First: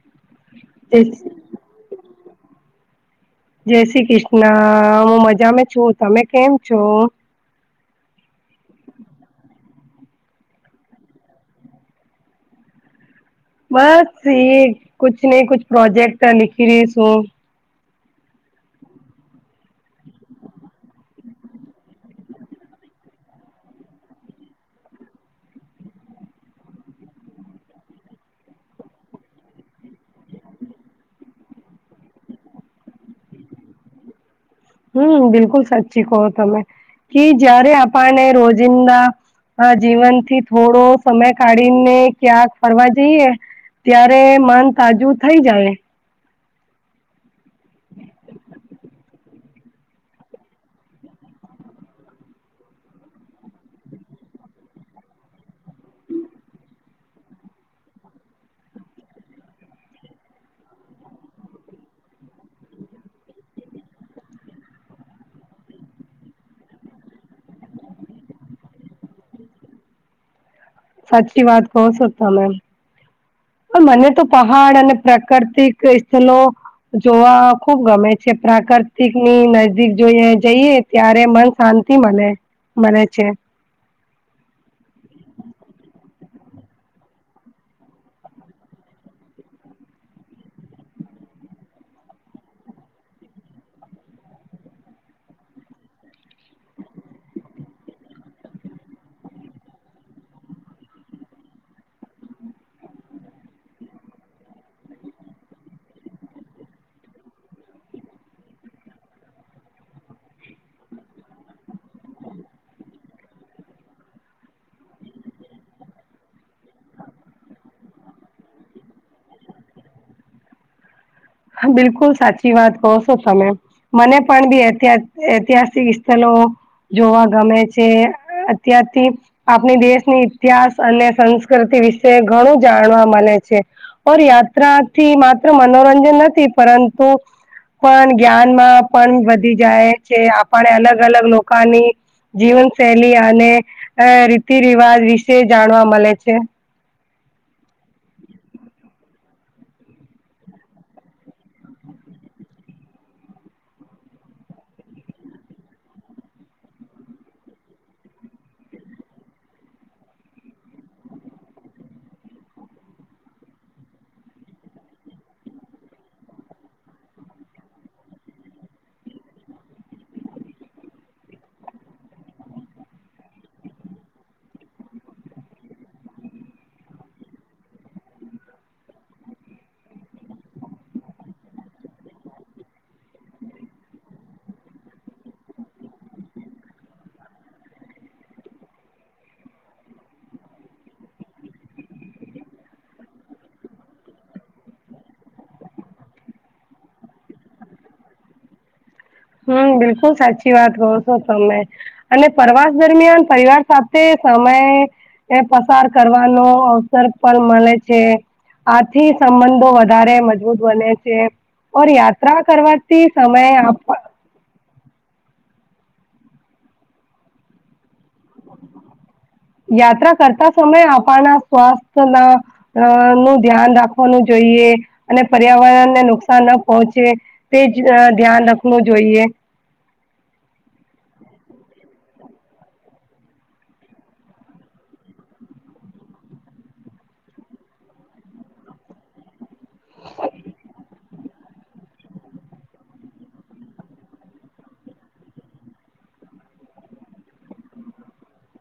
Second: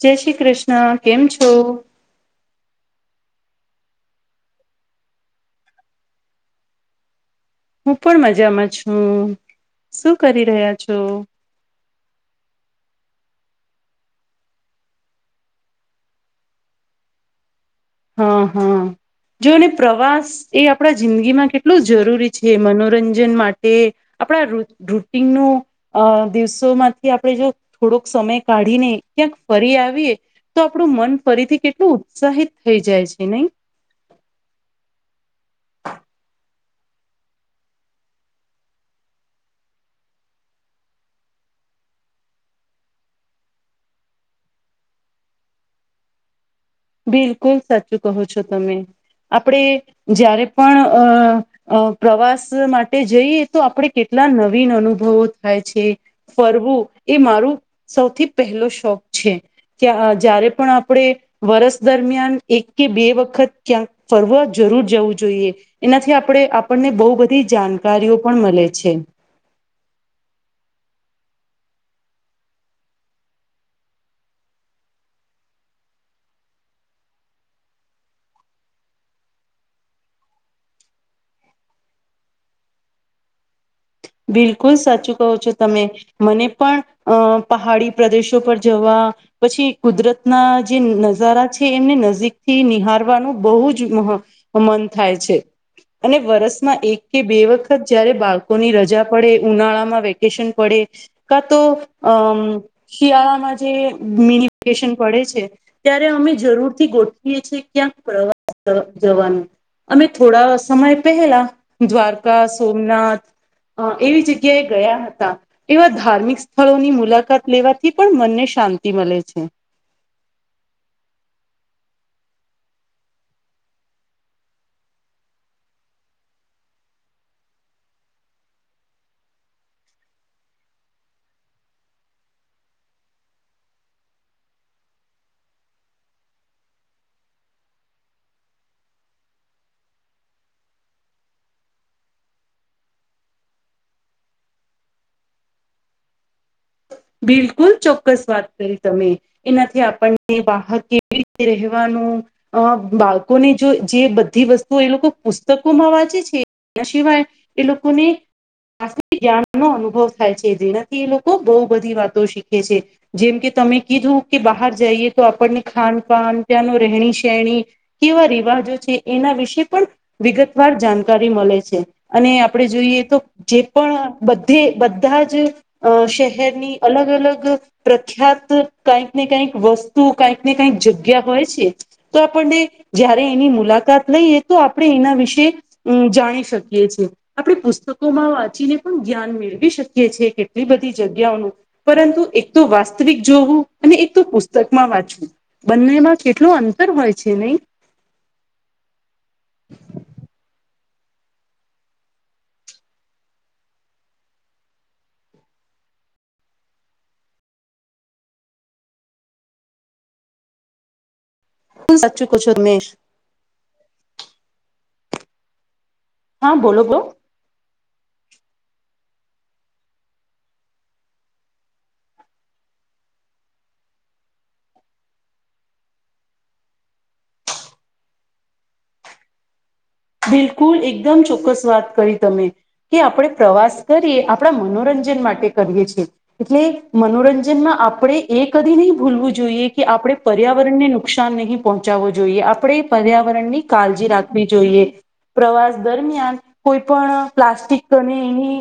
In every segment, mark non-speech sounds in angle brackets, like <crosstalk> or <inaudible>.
જય શ્રી કૃષ્ણ જય કેમ છો. જય શ્રી કૃષ્ણ હું મજા છું તમે કેમ છો. હું પણ મજામાં છું શું કરી રહ્યા છો. બસ એ કછ નહી કછ પ્રોજેક્ટ લિખી રહીશું. હા હા જોને પ્રવાસ એ આપણા જિંદગી માં કેટલું જરૂરી છે મનોરંજન માટે. આપણા રૂટન ન. અ દિવસોમાંથી આપણે જો થોડોક સમય કાઢીને ક્યાંક ફરી આવીએ. તો આપણું મન ફરીથી કેટલું ઉત્સાહિત થઈ જાય છે નહી. હમ બિલકુલ સાચી કહો તમે કે જયારે આપણને રોજિંદા. હા જીવનથી થોડો સમય કાઢીને ક્યાં ફરવા જઈએ. ત્યારે મન તાજું થઈ જાય. બિલકુલ સાચું કહો છો તમે આપડ જારે પણ અ. અ પ્રવાસ માટે જઈએ તો આપણે કેટલા નવીન અનુભવો થાય છે. ફરવું એ મારું સૌથી પહેલો શોખ છે. કે જ્યારે પણ આપણે. વરસ દરમિયાન એક કે બે વખત ક્યાંક ફરવા જરૂર જવું જોઈએ. એનાથી આપણે આપણને બહુ બધી જાણકારીઓ પણ મળે છે. સાચી વાત કણ સોતા મેમ. મને તો પહાડ અને પ્રાકૃતિક સ્થળ. જોવા ખુબ ગમે છે પ્રાકૃતિકની નજદીક જોઈએ જઈએ. ત્યારે મન શાંતિ મને મને છે. બિલકુલ સાચું કહો છો તમે. મને પણ અ પહાડી પ્રદેશો પર જવા. પછી કુદરતના જે નજારા છે એમને નજીકથી નિહાારવાનું બહુ જ મહ. મન થાય છે અને વરસમાં એક કે બે વખત જયારે બાળકોની રજા. ઉજા પડે ઉનાળામાં વેકેશન પડે કા તો અ. શિયાળામાં જે મિલીિકેશન પડે છે. ત્યારે અમે જરૂર થી ગોઠવીએ છીએ ક્યાંક પ્રવાસ જવાનું. અમે થોડા સમય પહેલા દ્વારકા સોમનાથ. અ એવી જગ્યાએ ગયા હતા. એવા ધાર્મિક સ્થળોની મુલાકાત લેવાથી પણ મનને શાંતિ મળે છે. ા બિલકુલ સાચી વાત કહો છો તમે. મને પણ બી ઐતિહાસિક સ્થળ. જોવા ગમે છે અત્યારથી. આપણી દેશની ઇતિહાસ અને સંસ્કૃતિ વિશે ઘણું જાણવા મળે છે. ઓર યાત્રાથી માત્ર મનોરંજન નથી પરંતુ. પણ જ્ઞાન માં પણ વધી જાય છે આપણે અલગ અલગ લોકોની. જીવન શૈલી અને રીતિ રિવાજ વિશે જાણવા મળે છે. બિલકુલ ચોક્કસ વાત કરી તમે. એનાથી આપણને બહાર કેવી રીતે રહેવાનું. અ બાળકોની જો જે બધી વસ્તુઓ એ લોકો પુસ્તકો માં વાંચે છે. એ સિવાય એ લોકોની. જાણ નો અનુભવ થાય છે જેનાથી એ લોકો બહુ બધી વાતો શીખે છે. જેમ કે તમે કીધું કે બહાર જઈએ તો આપણને ખાન પાાન ત્યાંનું રહેણી શહેણી. કેવા રિવાજો છે એના વિશે પણ વિગતવાર જાણકારી મળે છે. અને આપણે જોઈએ તો જે પણ બધે બધા જ શ. ેરની અલગ અલગ. પ્રખ્યાત કઈક ને કઈક વસ્તુ કઈક ને કઈક જગ્યા હોય છે. તો આપણને જય્યારે એની મુલાકાત લઈએ તો આપણે એના વિશે. હમ જાણી શકીએ છીએ. આપણે પુસ્તકોમાં વાંચીને પણ જ્ઞાન મેળવી શકીએ છીએ કેટલી બધી. જગ્યાનું પરંતુ એક તો વાસ્તવિક જોવું અને એક તો પુસ્તકમાં વાંચવું. બંનેમાં કેટલું અંતર હોય છે નહી હમ બિલકુલ સાચી વાત કરો છો તમે અને પરવાસ દરમિયાન પરિવાર સાથે સમય એ પસાર કરવાનો અવસર પણ મળે છે આથી સંબંધો વધારે મજબૂત બને છે ઓર સાચું કહો યાત્રા છો તમે કરવાથી સમય આપવા હા બોલો બોલો યાત્રા કરતા સમયે આપણા સ્વાસ્થના અ નું ધ્યાન રાખવાનું જોઈએ અને પર્યાવરણને નુકસાન ન પહોંચે તે જ ધ્યાન રાખવું જોઈએ બિલકુલ એકદમ ચોક્કસ વાત કરી તમે કે આપણે પ્રવાસ કરીએ આપણા મનોરંજન માટે કરીએ છીએ એટલે મનોરંજનમાં આપણે એ કદી નહી ભૂલવું જોઈએ કે આપણે પર્યાવરણને નુ નુકસાન નહીં પહોંચાવું જોઈએ આપણેે પર્યાવરણ ની કાળજી રાખવી જોઈએ પ્રવાસ દરમિયાન કોઈ પણ પ્લાસ્ટિક એની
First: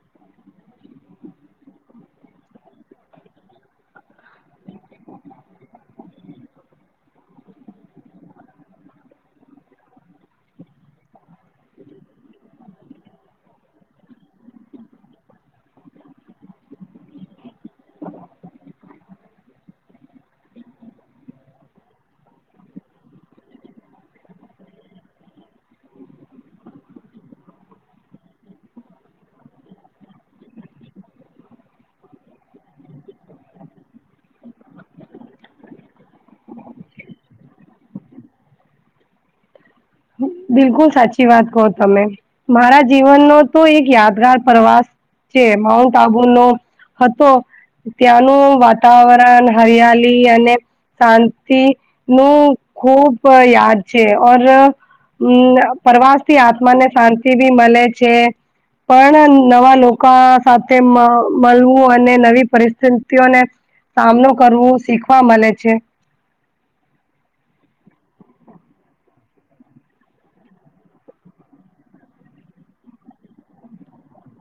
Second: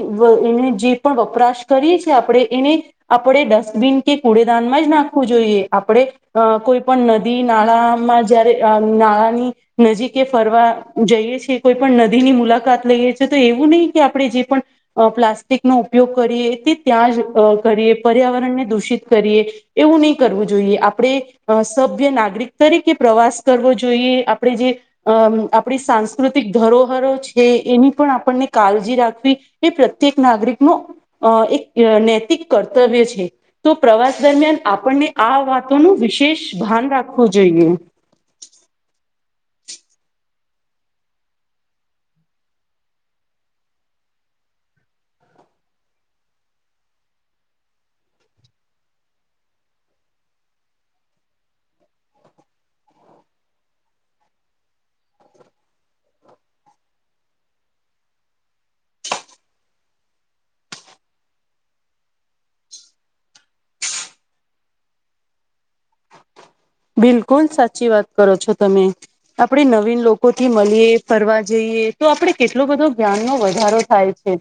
એને જે પણ વપરાશ કરીએ છીએ આપણે એને આપણે ડસ્ટબિન કે કુડેદાનમાં જ નાખવું જોઈએ આપણે અ કોઈ પણ નદી નાળામાં જયારે નાળાની નજીકે ફરવા જઈએ કોઈ પણ નદી ની મુલાકાત લઈએ છીએ તો એવું નહીિ કે આપણે જે પણ અ પ્લાસ્ટિકનો ઉપયોગ કરીએ તે ત્યાં જ કરીએ પર્યાવરણને દૂષિત કરીએ એવું નહી કરવું જોઈએ આપણે અ સભ્ય નાગરિક તરીકે પ્રવાસ કરવો જોઈએ આપણે જે અ આપણી સા પ્રાકૃતિક ધરોહરો છે એની પણ આપણને કાળજી રાખવી એ પ્રત્યેક નાગરિકનો અ એક નૈતિક કર્તવ્ય છે તો પ્રવાસ દરમિયાન આપણને આ વાતોનું વિશેષ ભાન રાખવું જોઈએ બિલકુલ સાચી વાત કહો તમે મારા જીવનનો તો એક યાદગાર પ્રવાસ જે માઉન્ટ આબુ નો હતો ત્યાંનું વાતાવરણ હરિયાલી અને શાંતિ નું ખુબ યાદ છે ઓર હમ પ્રવાસ થી આત્માને શાંતિ ભી મલે છે પણ નવા લોકો સાથે મધ મળવું અને નવી પરિસ્થિતિઓને સામનો કરવો શીખવા મલે છે. બિલકુલ સાચી વાત કરો છો તમે આપણે નવીન લોકો થી મળીએ ફરવા જઈએ તો આપડે કેટલો બધો જ્ઞાન નો વધારો થાય છે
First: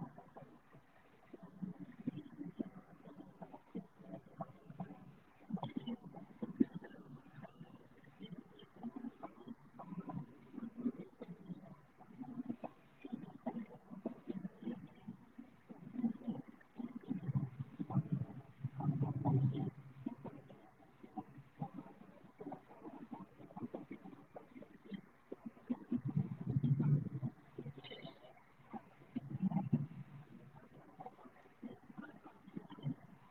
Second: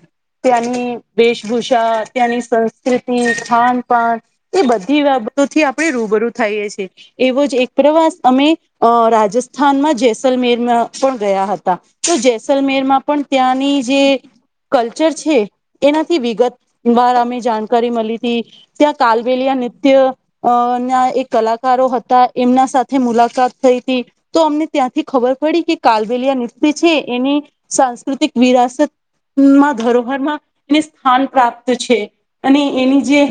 ત્યાં નીવેશભૂષા ત્યાં સંસ્કૃતિ ખાનપાન એ બધી બાબતોથી આપડણે રૂબરૂ થઈએ છેએ એવો જ એક પ્રવાસ અમે અ રાજસ્થાનમાં જેૈસલમેરમાં પણ ગયા હતા તો જેૈસલમેર માં પણ ત્યાંની જે કલ્ચર છે. એનાથી વિગત વાર અમે જાણકારી મલી હતી ત્યાં કાલબલિયા નૃત્ય અ ના એક કલાકારો હતા ત એમના સાથે મુલાકાત થઈ હતી તો અમને ત્યાંથી ખબર પડી કે કાલબલિયા નિતય છે એની સાંસ્કૃતિક વિરાસત માં ધરોહરમાં એને સ્થાન પ્રાપ્ત છે અને એની જે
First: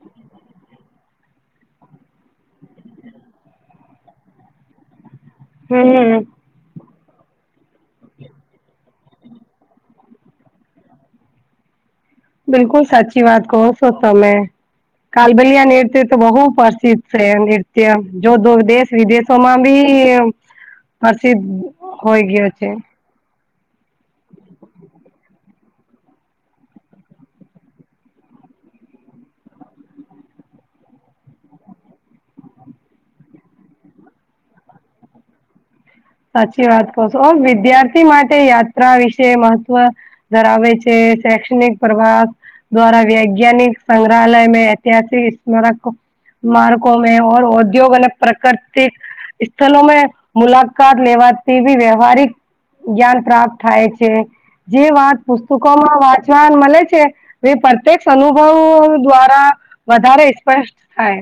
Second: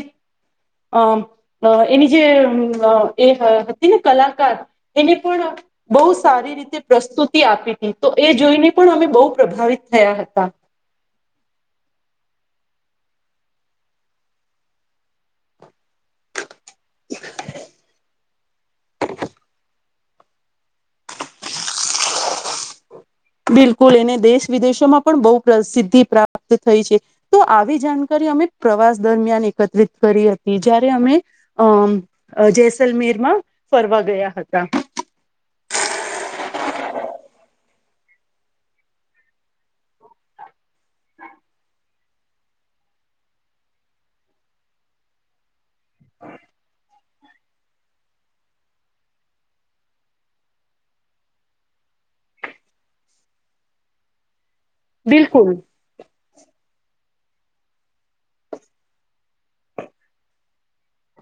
અ અ એની જે અ એ હતી ને કલાકાર એને પણ બહુ હમ સારી રીતે પ્રસ્તુતિ આપી હતી તો એ જોઈને પણ અમે બહુ પ્રભાવિત થયા હતા બિલકુલ સાચી વાત કહો છો તમેં કાલબલિયા નૃત્ય તો બહુ પ્રસિદ્ધ છે નૃત્ય જો દુર દેશ વિદેશોમાં બી પ્રસિદ્ધ હોય ગયો છે બિલકુલ એને દેશ વિદેશોમાં પણ બહુ પ્રસિદ્ધિ પ્રાપ્ત થઈ છે તો આવી જાણકારી અમે પ્રવાસ દરમિયાન એકત્રિત કરી હતી જ્યારે અમે. અમ જેૈસલમેરમાં ફરવા ગયા હતા. સાચી વાત કહ છો ઓ વિદ્યાર્થી માટે યાત્રા વિશે મહત્વ, ધરાવે છે શૈક્ષણિક પ્રવાસ. દ્વારા વૈજ્ઞાનિક સંગ્રહાલય મે ઐતિહાસિક સ્મરક માર્ગો મે ઉઔદ્યોગ અને પ્રકતિક સ્થળો મે મુલાકાત. કાર લેવા તેવી વ્યવહારિક જ્ઞાન પ્રાપ્ત થાય છે. જે વાત બિલકુલ પુસ્તકો માં વાંચવાન મળે છે. એ પ્રત્યક્ષ અનુભવો દ્વારા વધારે સ્પષ્ટ થાય.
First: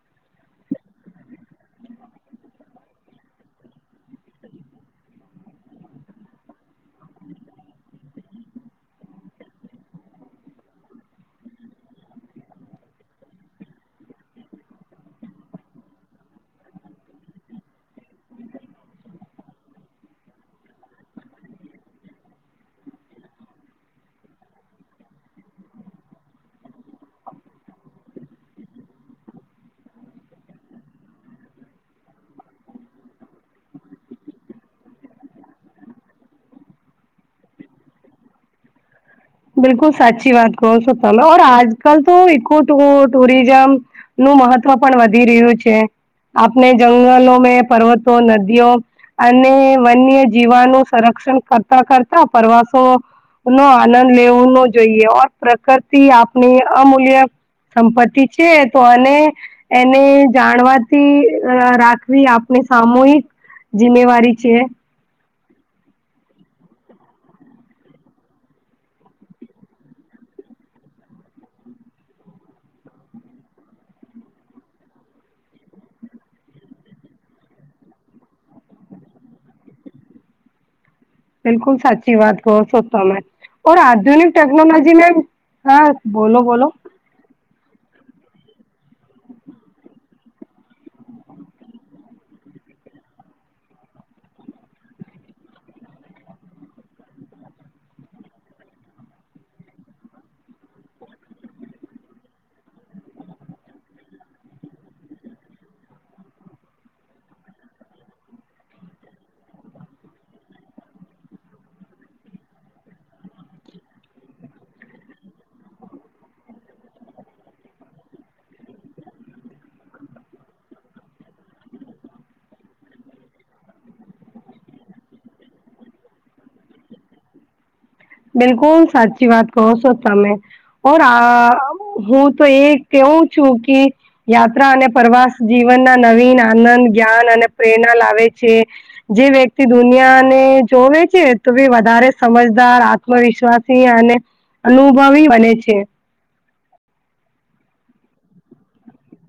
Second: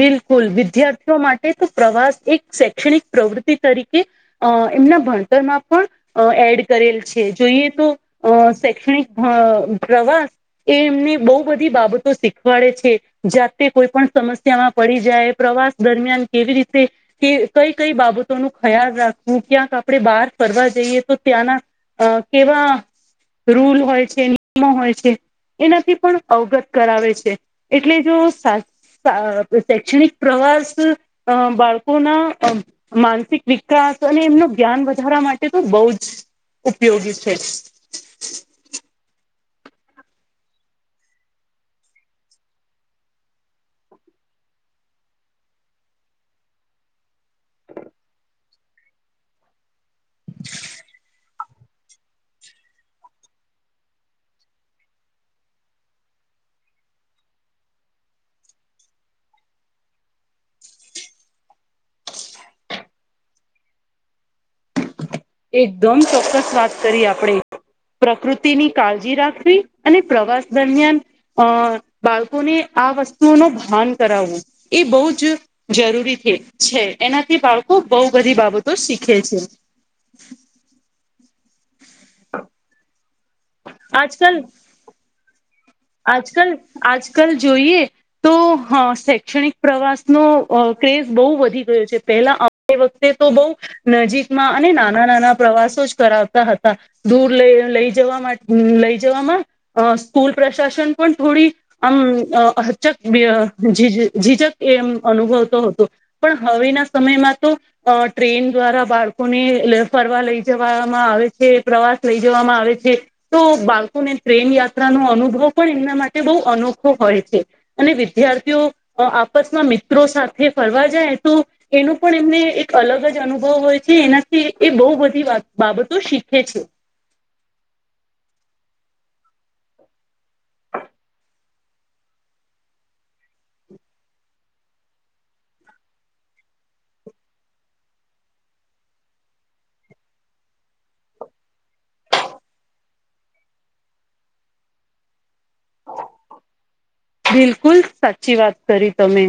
બિલકુલ વિદ્યાર્થીઓ માટે તો પ્રવાસ એક શૈક્ષણિક પ્રવૃત્તિ તરીકે, અ એમના ભણતરમાં પણ, અ એડ કરેલ છે જોઈએ તો અ શૈક્ષણિક પ્રવાસ. એ એમને બહુ બધી બાબતો શીખવાડે છે જાતે કોઈ પણ સમસ્ય યામાં પડી જાય પ્રવાસ દરમિયાન કેવી રીતે. કે કઈ કઈ બાબતો ન ખ્યાલ રાખવું ક્યાંક આપણે બહાર ફરવા જઈએ તો ત્યાંના અ કેવા રૂલ હોય છે, નિયમો હોય છે. એનાથી પણ અવગત કરાવે છે એટલે જો સા શૈક્ષણિક પ્રવાસ બાળકોના માનસિક વિકાસ અને એમનું જ્ઞાન વધારવા માટે તો બઉ જ. ઉપયોગી છે. બિલકુલ સાચી વાત કહો <inaudible> આજ કલ તો ઇકો ટ ટુરિઝમ. નું મહત્વ પણ વધી રહ્યું છે. આપને જંગલો મેં પર્વતો, નદીઓ અને વન્ય જીવાનું સંરક્ષણ કરતા કરતા પ્રવાસો નો આનંદ. લેવું ન જોઈએ ઓર પ્રકતિ આપણી અમૂલ્ય. સંપત્તિ છે તો અને, એને જાણવાથી રાખવી આપણે સામૂહિક. જિમ્મેવારી છે. એકદમ ચોક્કસ વાત કરી આપણેે. પ્રકૃતિની કાળજી રાખવી અને પ્રવાસ દરમિયાન. અ બાળકોને આ વસ્તુઓ ભાન કરાવવું એ બહુ જ જરૂરી થ છે એનાથી બાળકો બહુ બધી બાબતો શીખે છે. <inaudible> બિલકુલ સાચી વાત હકો છો તમે ઓર આધુનિક ટેકનોલોજી મે હા આજ બોલો કલ બોલો આજ કલ જોઈએ. તો હ શૈક્ષણિક પ્રવાસનો ક્રેઝ બહુ વધી ગયો છે પેલા એ વખતે તો બહુ નજીકમાં અને નાના નાના પ્રવાસો જ કરાવતા હતા. દૂર લઈ લઈ જવા લઈ જવામાં સ્કૂલ પ્રશાસન પણ થોડી આમ હચક જીજક એમ અનુભવતો હતો. પણ હવેના સમયમાં તો. અ ટ્રેન દ્વારા બાળકોને ફરવા લઈ જવામાં આવે છે પ્રવાસ લઈ જવામાં આવે છે. તો બાળકોને ટ્રેન યાત્રાનો અનુભવ પણ એમના માટે બહુ અનોખો હોય છે. અને વિદ્યાર્થીઓ આપસમાં મિત્રો સાથે ફરવા જાય તો એનો પણ એમને એક અલગ જ અનુભવ હોય છે એનાથી એ બહુ બધી બાબતો શીખે છે. બિલકુલ સાચી વાત કહો છો તમે. ઓ આ હું તો એ કેવું છું કે, યાત્રા અને પ્રવાસ જીવનના નવીન આનંદ, જ્ઞાન અને પ્રેરણા લાવે છે. જે વ્યક્તિ દુનિયાને જોવે છે તો ભી વધારે સમજદાર આત્મવિશ્વાસી અને અનુભવી બને છે. બિલકુલ સાચી વાત કરી તમે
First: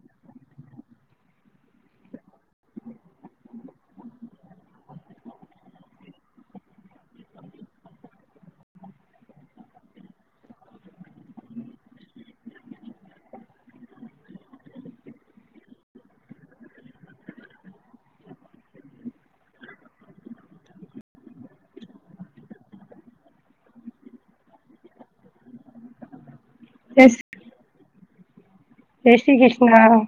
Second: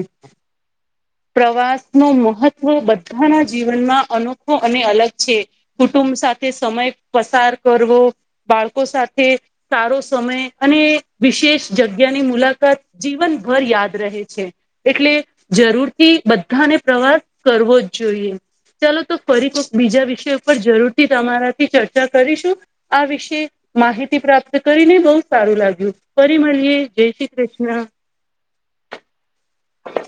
પ્રવાસ નુ મહત્ત્વ બધાના જીવનમાં અનોખો અને અલગ છે. કુટુંબ સાથે સમય પસાર કરવો બાળકો સાથે સારો સમય અને વિશેષ જગ્યાની મુલાકાત જીવનભર યાદ રહે છે એટલે જરૂર થી બધાને પ્રવાસ કરવો જ જોઈએ ચાલો તો ફરી બીજા વિષય ઉપર જરૂર થી તમારાથી ચર્ચા કરીશું આ વિશે માહિતી પ્રાપ્ત કરીને બહુ સારું લાગ્યું પરિ મલિએે જય શ્રી કૃષ્ણ જય શ્રી કૃષ્ણ